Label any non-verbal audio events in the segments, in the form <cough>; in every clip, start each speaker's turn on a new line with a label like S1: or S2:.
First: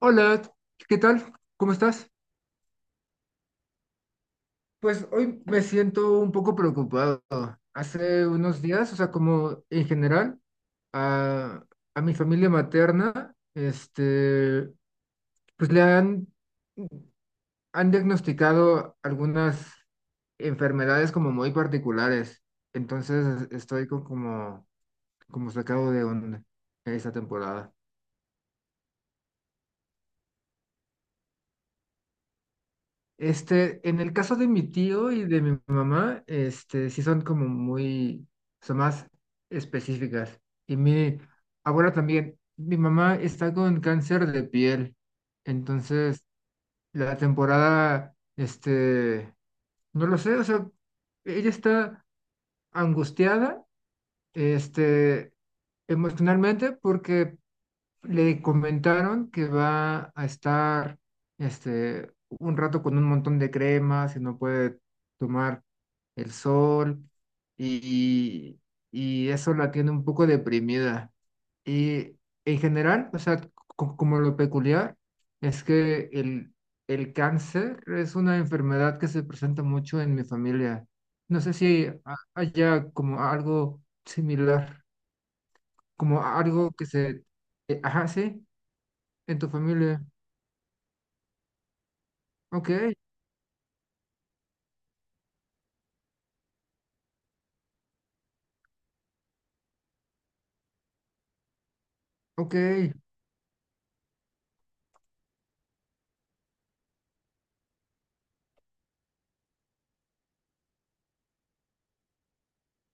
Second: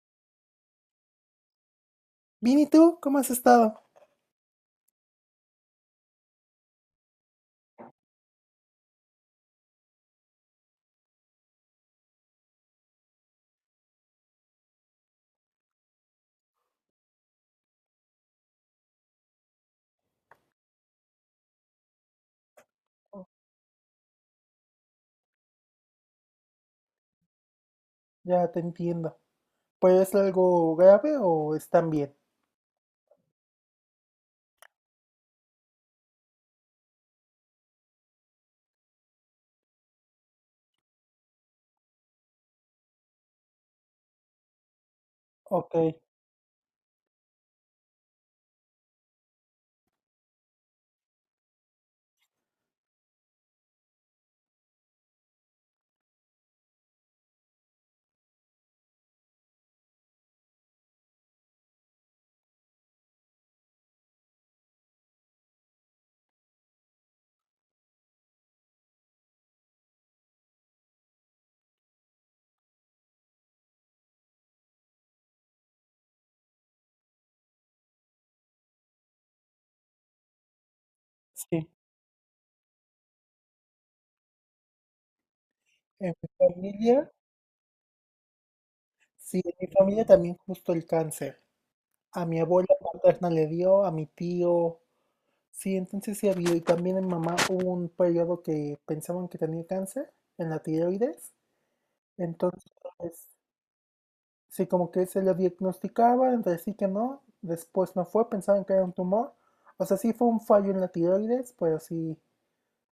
S1: Hola, ¿qué tal? ¿Cómo estás?
S2: Bien, ¿y tú? ¿Cómo has estado?
S1: Pues hoy me siento un poco preocupado. Hace unos días, o sea, como en general, a, a mi familia materna, pues han diagnosticado algunas enfermedades como muy particulares. Entonces estoy como sacado de onda esta temporada.
S2: Ya te entiendo. ¿Pues es algo grave o están bien?
S1: Este, en el caso de mi tío y de mi mamá, sí son como muy, son más específicas. Y mi abuela también, mi mamá está con cáncer de piel,
S2: Ok,
S1: entonces la temporada, no lo sé, o sea, ella está angustiada, este, emocionalmente porque le comentaron que va a estar un rato con un montón de cremas y no puede tomar el sol y, y eso la tiene un poco deprimida. Y en general, o sea, como lo peculiar es que el cáncer es una enfermedad que se presenta mucho en mi familia. No sé
S2: sí.
S1: si haya como algo similar,
S2: En
S1: como
S2: mi
S1: algo que
S2: familia,
S1: se... Ajá, sí. En
S2: sí,
S1: tu
S2: en mi familia
S1: familia.
S2: también justo el cáncer. A mi abuela
S1: Ok,
S2: paterna le dio, a mi tío, sí, entonces sí ha habido. Y también en mamá hubo un periodo que pensaban que tenía cáncer en la tiroides.
S1: ok,
S2: Entonces, sí, como que se lo diagnosticaba, entre sí que no. Después no fue, pensaban que era un tumor. O sea, sí fue un fallo en la tiroides, pero sí,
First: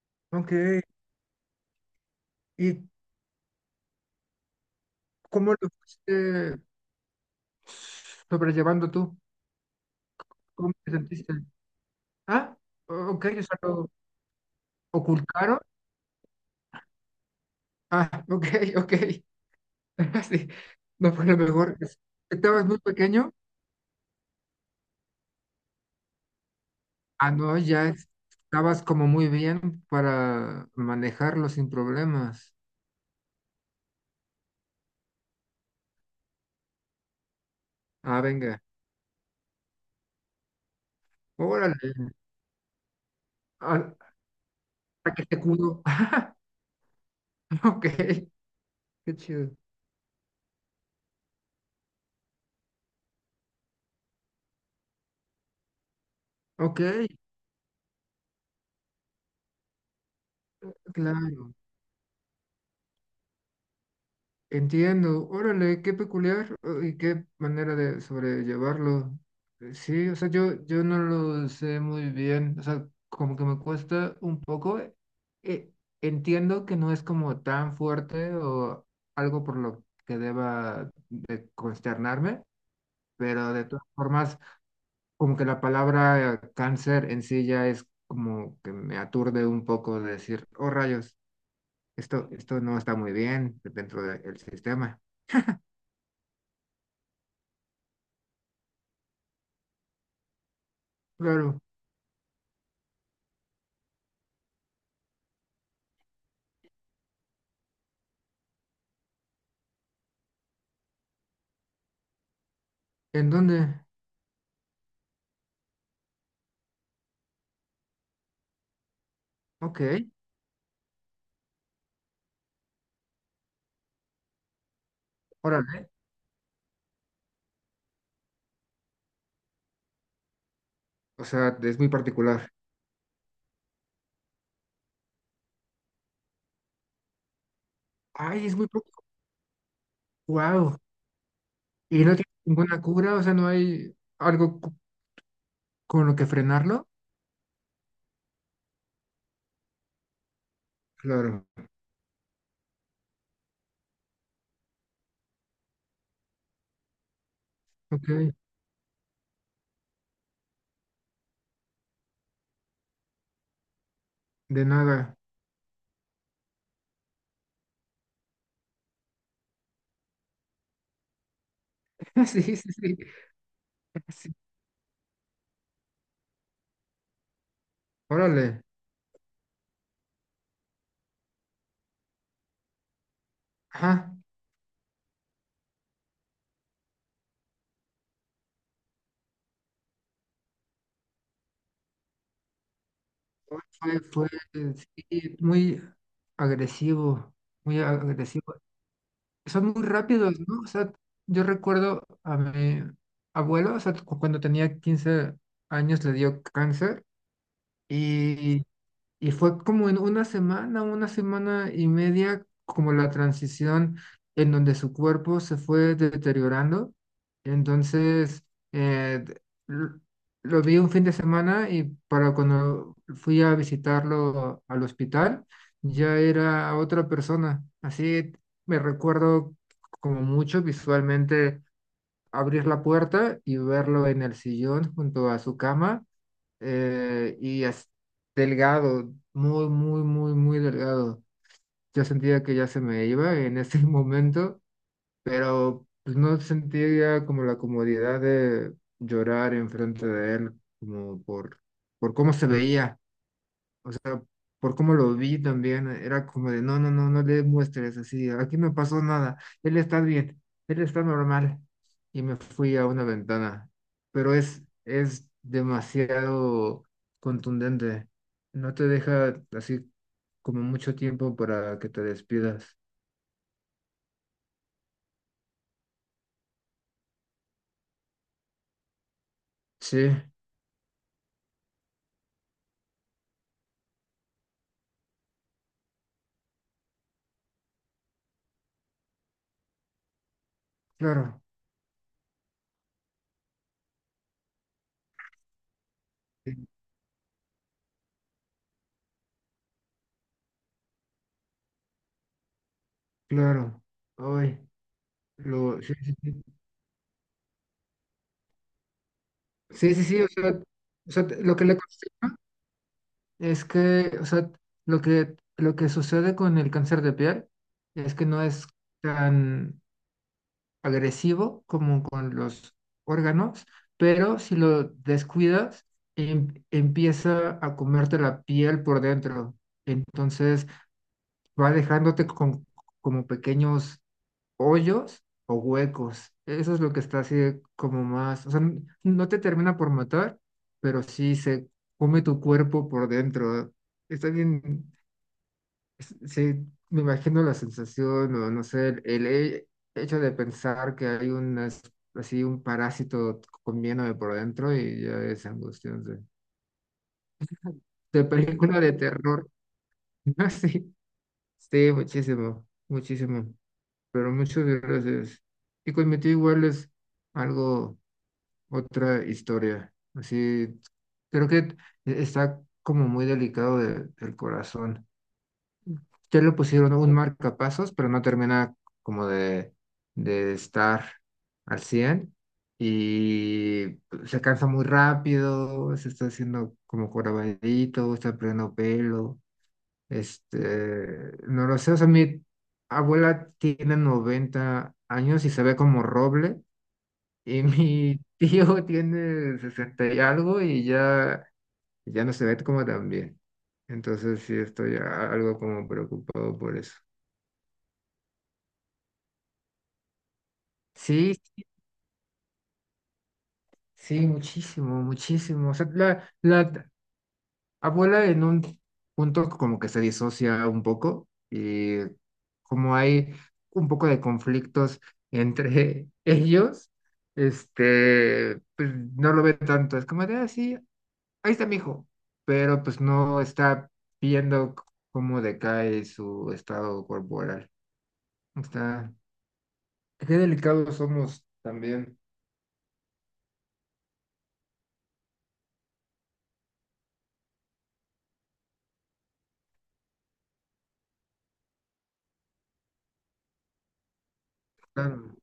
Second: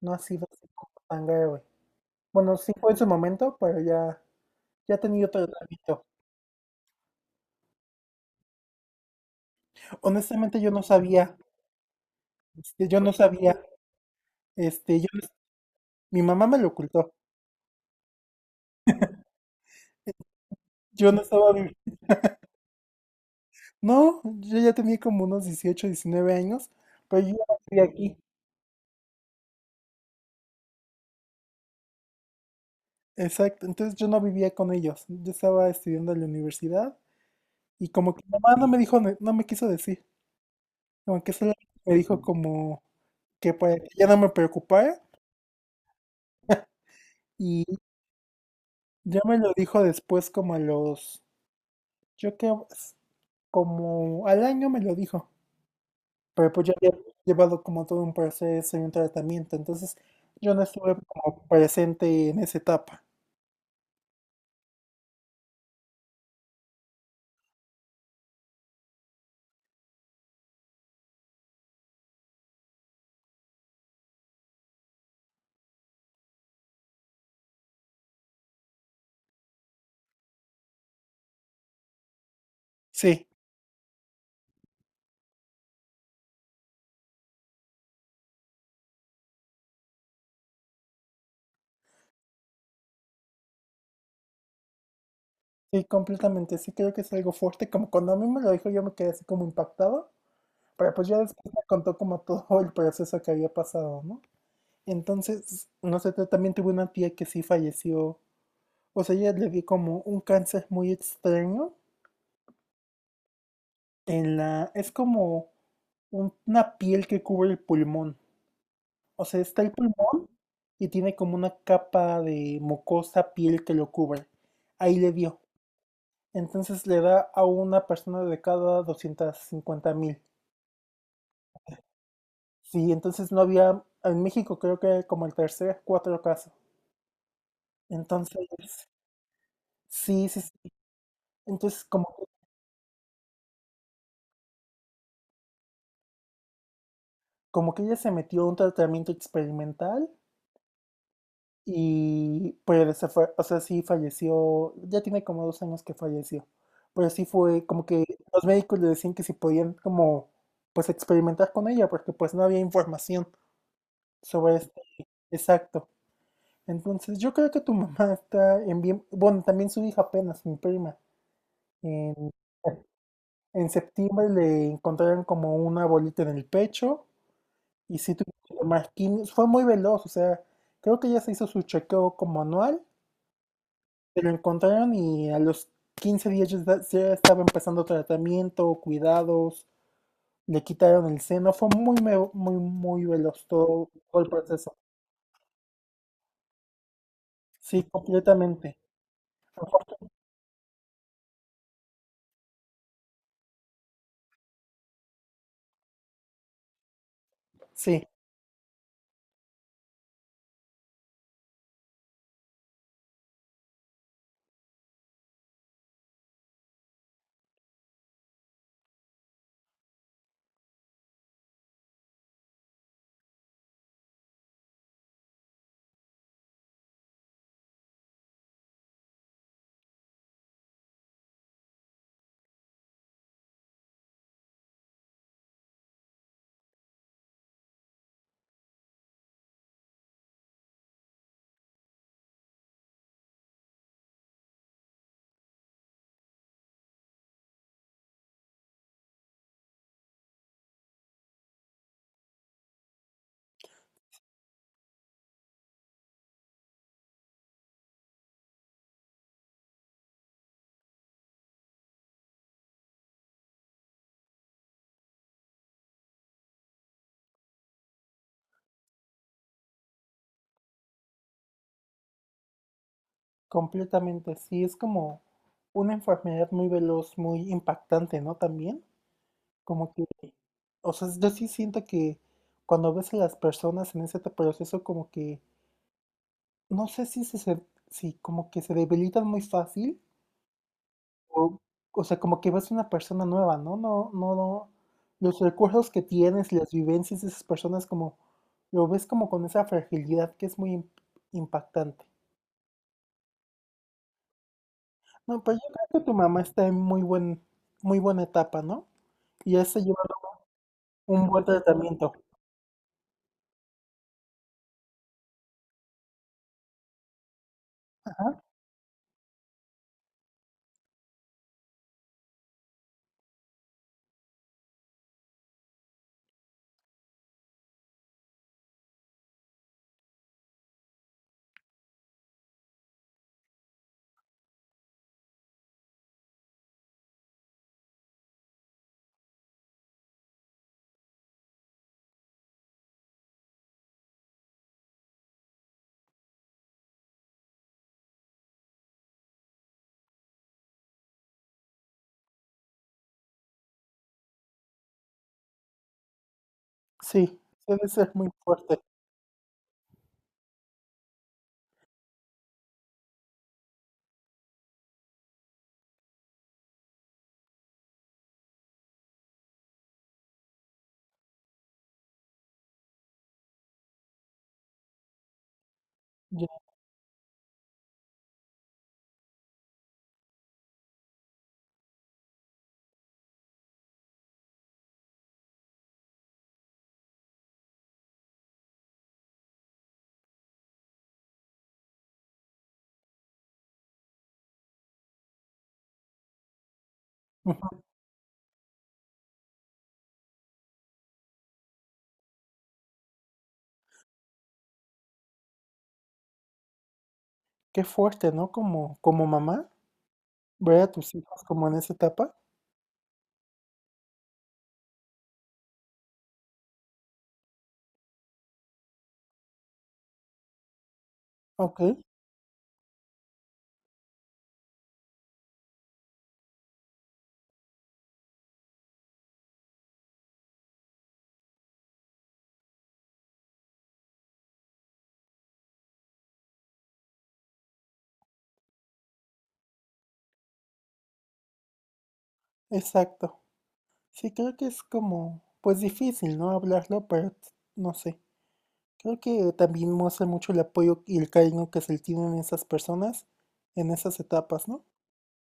S2: no ha sido
S1: ok.
S2: así como tan grave. Bueno, sí
S1: ¿Y
S2: fue en su momento, pero ya, ya ha tenido
S1: cómo lo
S2: tratamiento.
S1: fuiste sobrellevando tú?
S2: Honestamente, yo
S1: ¿Cómo
S2: no
S1: te sentiste?
S2: sabía,
S1: Ah,
S2: yo no
S1: ok, o sea,
S2: sabía,
S1: lo
S2: este, yo, no-
S1: ocultaron.
S2: mi mamá me lo ocultó.
S1: Ah, ok, ok. <laughs> Sí,
S2: Yo
S1: no
S2: no
S1: fue lo
S2: estaba, vi-
S1: mejor. ¿Estabas muy pequeño?
S2: No, yo ya tenía como unos 18, 19 años, pero
S1: Ah,
S2: yo ya
S1: no,
S2: no vivía aquí.
S1: estabas como muy bien para manejarlo sin problemas.
S2: Exacto, entonces yo no vivía con ellos. Yo estaba estudiando en la universidad y como
S1: Ah,
S2: que mi mamá
S1: venga.
S2: no me dijo, no me quiso decir, como que solo me
S1: Órale.
S2: dijo como que para que ya
S1: Ah,
S2: no me preocupara
S1: para que te cudo. <laughs>
S2: y
S1: Ok, qué
S2: ya me
S1: chido.
S2: lo dijo después como a los, yo creo, es como al año me lo dijo, pero pues yo
S1: Ok,
S2: había llevado como todo un proceso y un tratamiento, entonces yo no estuve como
S1: claro.
S2: presente en esa etapa.
S1: Entiendo, órale, qué peculiar y qué manera de sobrellevarlo. Sí, o sea, yo no lo sé muy bien, o sea, como que me cuesta un poco. Eh, entiendo que no es como tan fuerte o algo por lo que deba de consternarme,
S2: Sí.
S1: pero de todas formas, como que la palabra cáncer en sí ya es como que me aturde un poco de decir, oh rayos, esto no está muy bien dentro del sistema.
S2: Sí, completamente. Sí, creo que es algo fuerte. Como cuando a mí me lo dijo, yo me quedé así como impactado. Pero pues ya después
S1: Claro.
S2: me contó como todo el proceso que había pasado, ¿no? Entonces, no sé, yo también tuve una tía que sí falleció. O sea, ella le dio como un cáncer muy extraño
S1: ¿En dónde?
S2: en la... Es como una piel que cubre el pulmón. O sea, está el
S1: Ok,
S2: pulmón y tiene como una capa de mucosa piel que lo cubre. Ahí le dio.
S1: órale.
S2: Entonces le da a una persona de cada 250.000.
S1: O sea, es muy particular.
S2: Sí, entonces no había, en México creo que como el tercer, cuatro casos.
S1: Ay, es muy
S2: Entonces,
S1: particular.
S2: sí, sí, sí.
S1: Wow.
S2: Entonces
S1: ¿Y no tiene
S2: como,
S1: ninguna cura? O sea, ¿no hay algo con lo que frenarlo?
S2: como que ella se metió a un tratamiento experimental
S1: Claro.
S2: y pues se fue, o sea, sí falleció, ya tiene como dos años que falleció. Pero sí fue como que
S1: Ok,
S2: los médicos le decían que si podían como pues experimentar con ella porque pues no había información sobre
S1: de
S2: esto.
S1: nada.
S2: Exacto. Entonces, yo creo que tu mamá está en bien, bueno, también su hija apenas, mi prima, en,
S1: <laughs> Sí, sí, sí.
S2: en septiembre
S1: Sí.
S2: le encontraron como una bolita en el pecho y sí tuvo
S1: Órale.
S2: que tomar quimio, fue muy veloz, o sea, creo que ya se hizo su chequeo como anual,
S1: Ajá.
S2: se lo encontraron y a los 15 días ya, ya estaba empezando tratamiento, cuidados, le quitaron el seno, fue muy, muy, muy veloz todo,
S1: Fue,
S2: todo
S1: fue,
S2: el
S1: eh,
S2: proceso,
S1: sí, muy agresivo, muy
S2: sí,
S1: agresivo.
S2: completamente,
S1: Son muy
S2: Afortun-
S1: rápidos, ¿no? O sea, yo recuerdo a mi abuelo, o sea, cuando tenía 15 años le dio cáncer
S2: sí.
S1: y Y fue como en una semana y media, como la transición en donde su cuerpo se fue deteriorando. Entonces, eh, d- l- lo vi un fin de semana y para cuando fui a visitarlo al hospital, ya era otra persona. Así me recuerdo como mucho visualmente abrir la puerta y verlo en el sillón junto a su cama eh, y as- delgado, muy, muy, muy, muy delgado. Yo sentía que ya se me iba en ese <laughs> momento, pero pues, no sentía como la comodidad de llorar enfrente de él, como por cómo se veía sea, por cómo lo vi también, era como de, no, no, no, no le muestres así, aquí no pasó nada, él está bien, él está normal. Y me fui a una ventana, pero es demasiado contundente, no te deja así como mucho tiempo para que te despidas.
S2: Completamente, sí, es como una enfermedad muy veloz, muy impactante, ¿no? También, como que,
S1: Sí,
S2: o sea, yo sí siento que cuando ves a las personas en ese proceso, como que, no sé si se, se- si como que se debilitan muy fácil,
S1: claro,
S2: o, o sea, como que ves una persona nueva, ¿no? No, no, no, los recursos que tienes,
S1: sí,
S2: las vivencias de esas personas, como, lo ves como con esa fragilidad que es muy impactante.
S1: claro, hoy,
S2: No, pero yo
S1: lo, sí,
S2: creo que tu
S1: sí,
S2: mamá
S1: sí,
S2: está en muy buen, muy buena etapa, ¿no? Y ese
S1: sí,
S2: lleva
S1: sí, sí, o
S2: un
S1: sea,
S2: buen
S1: lo que le
S2: tratamiento.
S1: costó. Es que, o sea, lo que sucede con el cáncer de piel es que
S2: Ajá.
S1: no es tan agresivo como con los órganos, pero si lo descuidas, empieza a comerte la piel por dentro. Entonces va dejándote como pequeños hoyos o huecos. Eso es lo que está así como más, o sea, no te termina por matar, pero sí se come tu cuerpo por dentro. Está bien. Sí, me imagino la sensación, o no sé, hecho de pensar que hay un, así un parásito comiéndome por dentro y ya es angustiante.
S2: Sí, debe ser
S1: De
S2: muy fuerte.
S1: película de terror. <laughs> Ah, sí, sí, muchísimo, muchísimo. Pero muchas gracias. Y conmigo igual es algo, otra historia. Así, creo que está como muy delicado del corazón. Ya
S2: Ya.
S1: le pusieron un marcapasos, pero no termina como de estar al 100 y pues, se cansa muy rápido, se está haciendo como jorobadito, está perdiendo pelo, este, no lo sé, o sea, mi abuela tiene 90 años y se ve como roble y
S2: Ujú.
S1: mi <laughs> tío tiene 60 y algo y ya, ya no se ve como tan bien. Entonces sí estoy algo como preocupado por eso.
S2: Qué fuerte, ¿no? Como, como mamá, ver a tus
S1: Sí,
S2: hijos como en esa etapa.
S1: sí, muchísimo, muchísimo. O sea, la abuela en un punto como que se disocia un poco
S2: Ok,
S1: y como hay un poco de conflictos entre <laughs> ellos, este, pues no lo ve tanto. Es como de, ah, sí, ahí está mi hijo, pero pues no está viendo cómo decae su estado corporal. Está, qué delicados somos también.
S2: exacto. Sí, creo que es como, pues difícil, ¿no? Hablarlo, pero no sé. Creo que también muestra mucho el apoyo y el cariño que se le tienen esas personas en esas etapas, ¿no?
S1: Claro.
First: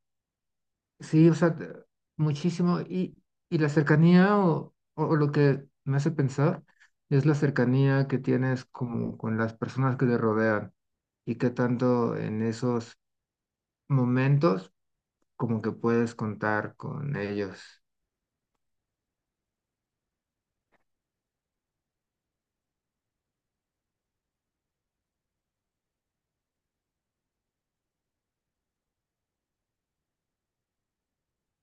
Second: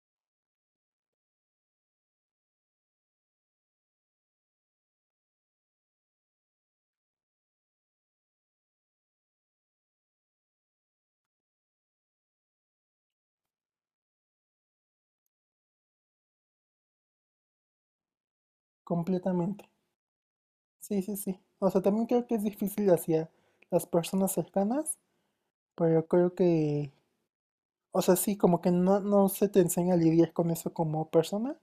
S1: Sí, o sea, muchísimo. Y la cercanía o lo que me hace pensar es la cercanía que tienes como con las personas que te rodean y qué tanto en esos momentos como que puedes contar con ellos.
S2: Completamente. Sí, sí, sí. O sea, también creo que es difícil hacia las personas cercanas, pero creo que o sea, sí, como que no, no se te enseña a lidiar con eso como persona.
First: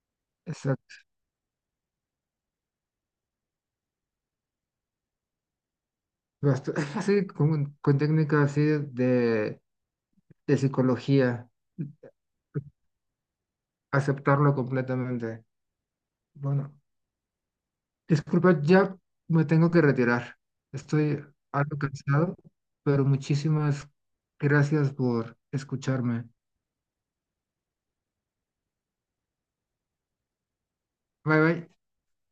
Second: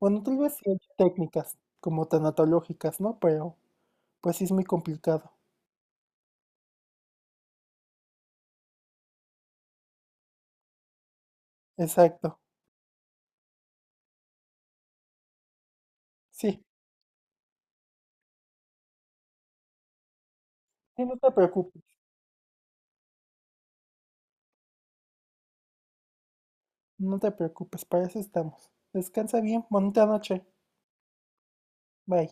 S2: Bueno, tal vez sí hay
S1: Exacto.
S2: técnicas como tanatológicas, ¿no? Pero pues sí es muy complicado.
S1: <laughs> Así con técnicas así de psicología,
S2: Exacto.
S1: aceptarlo completamente.
S2: Sí,
S1: Bueno, disculpa, ya me tengo que retirar.
S2: sí, no
S1: Estoy
S2: te
S1: algo
S2: preocupes,
S1: cansado, pero muchísimas gracias por escucharme.
S2: no te preocupes, para eso estamos. Descansa bien, bonita noche.
S1: Bye bye.
S2: Bye.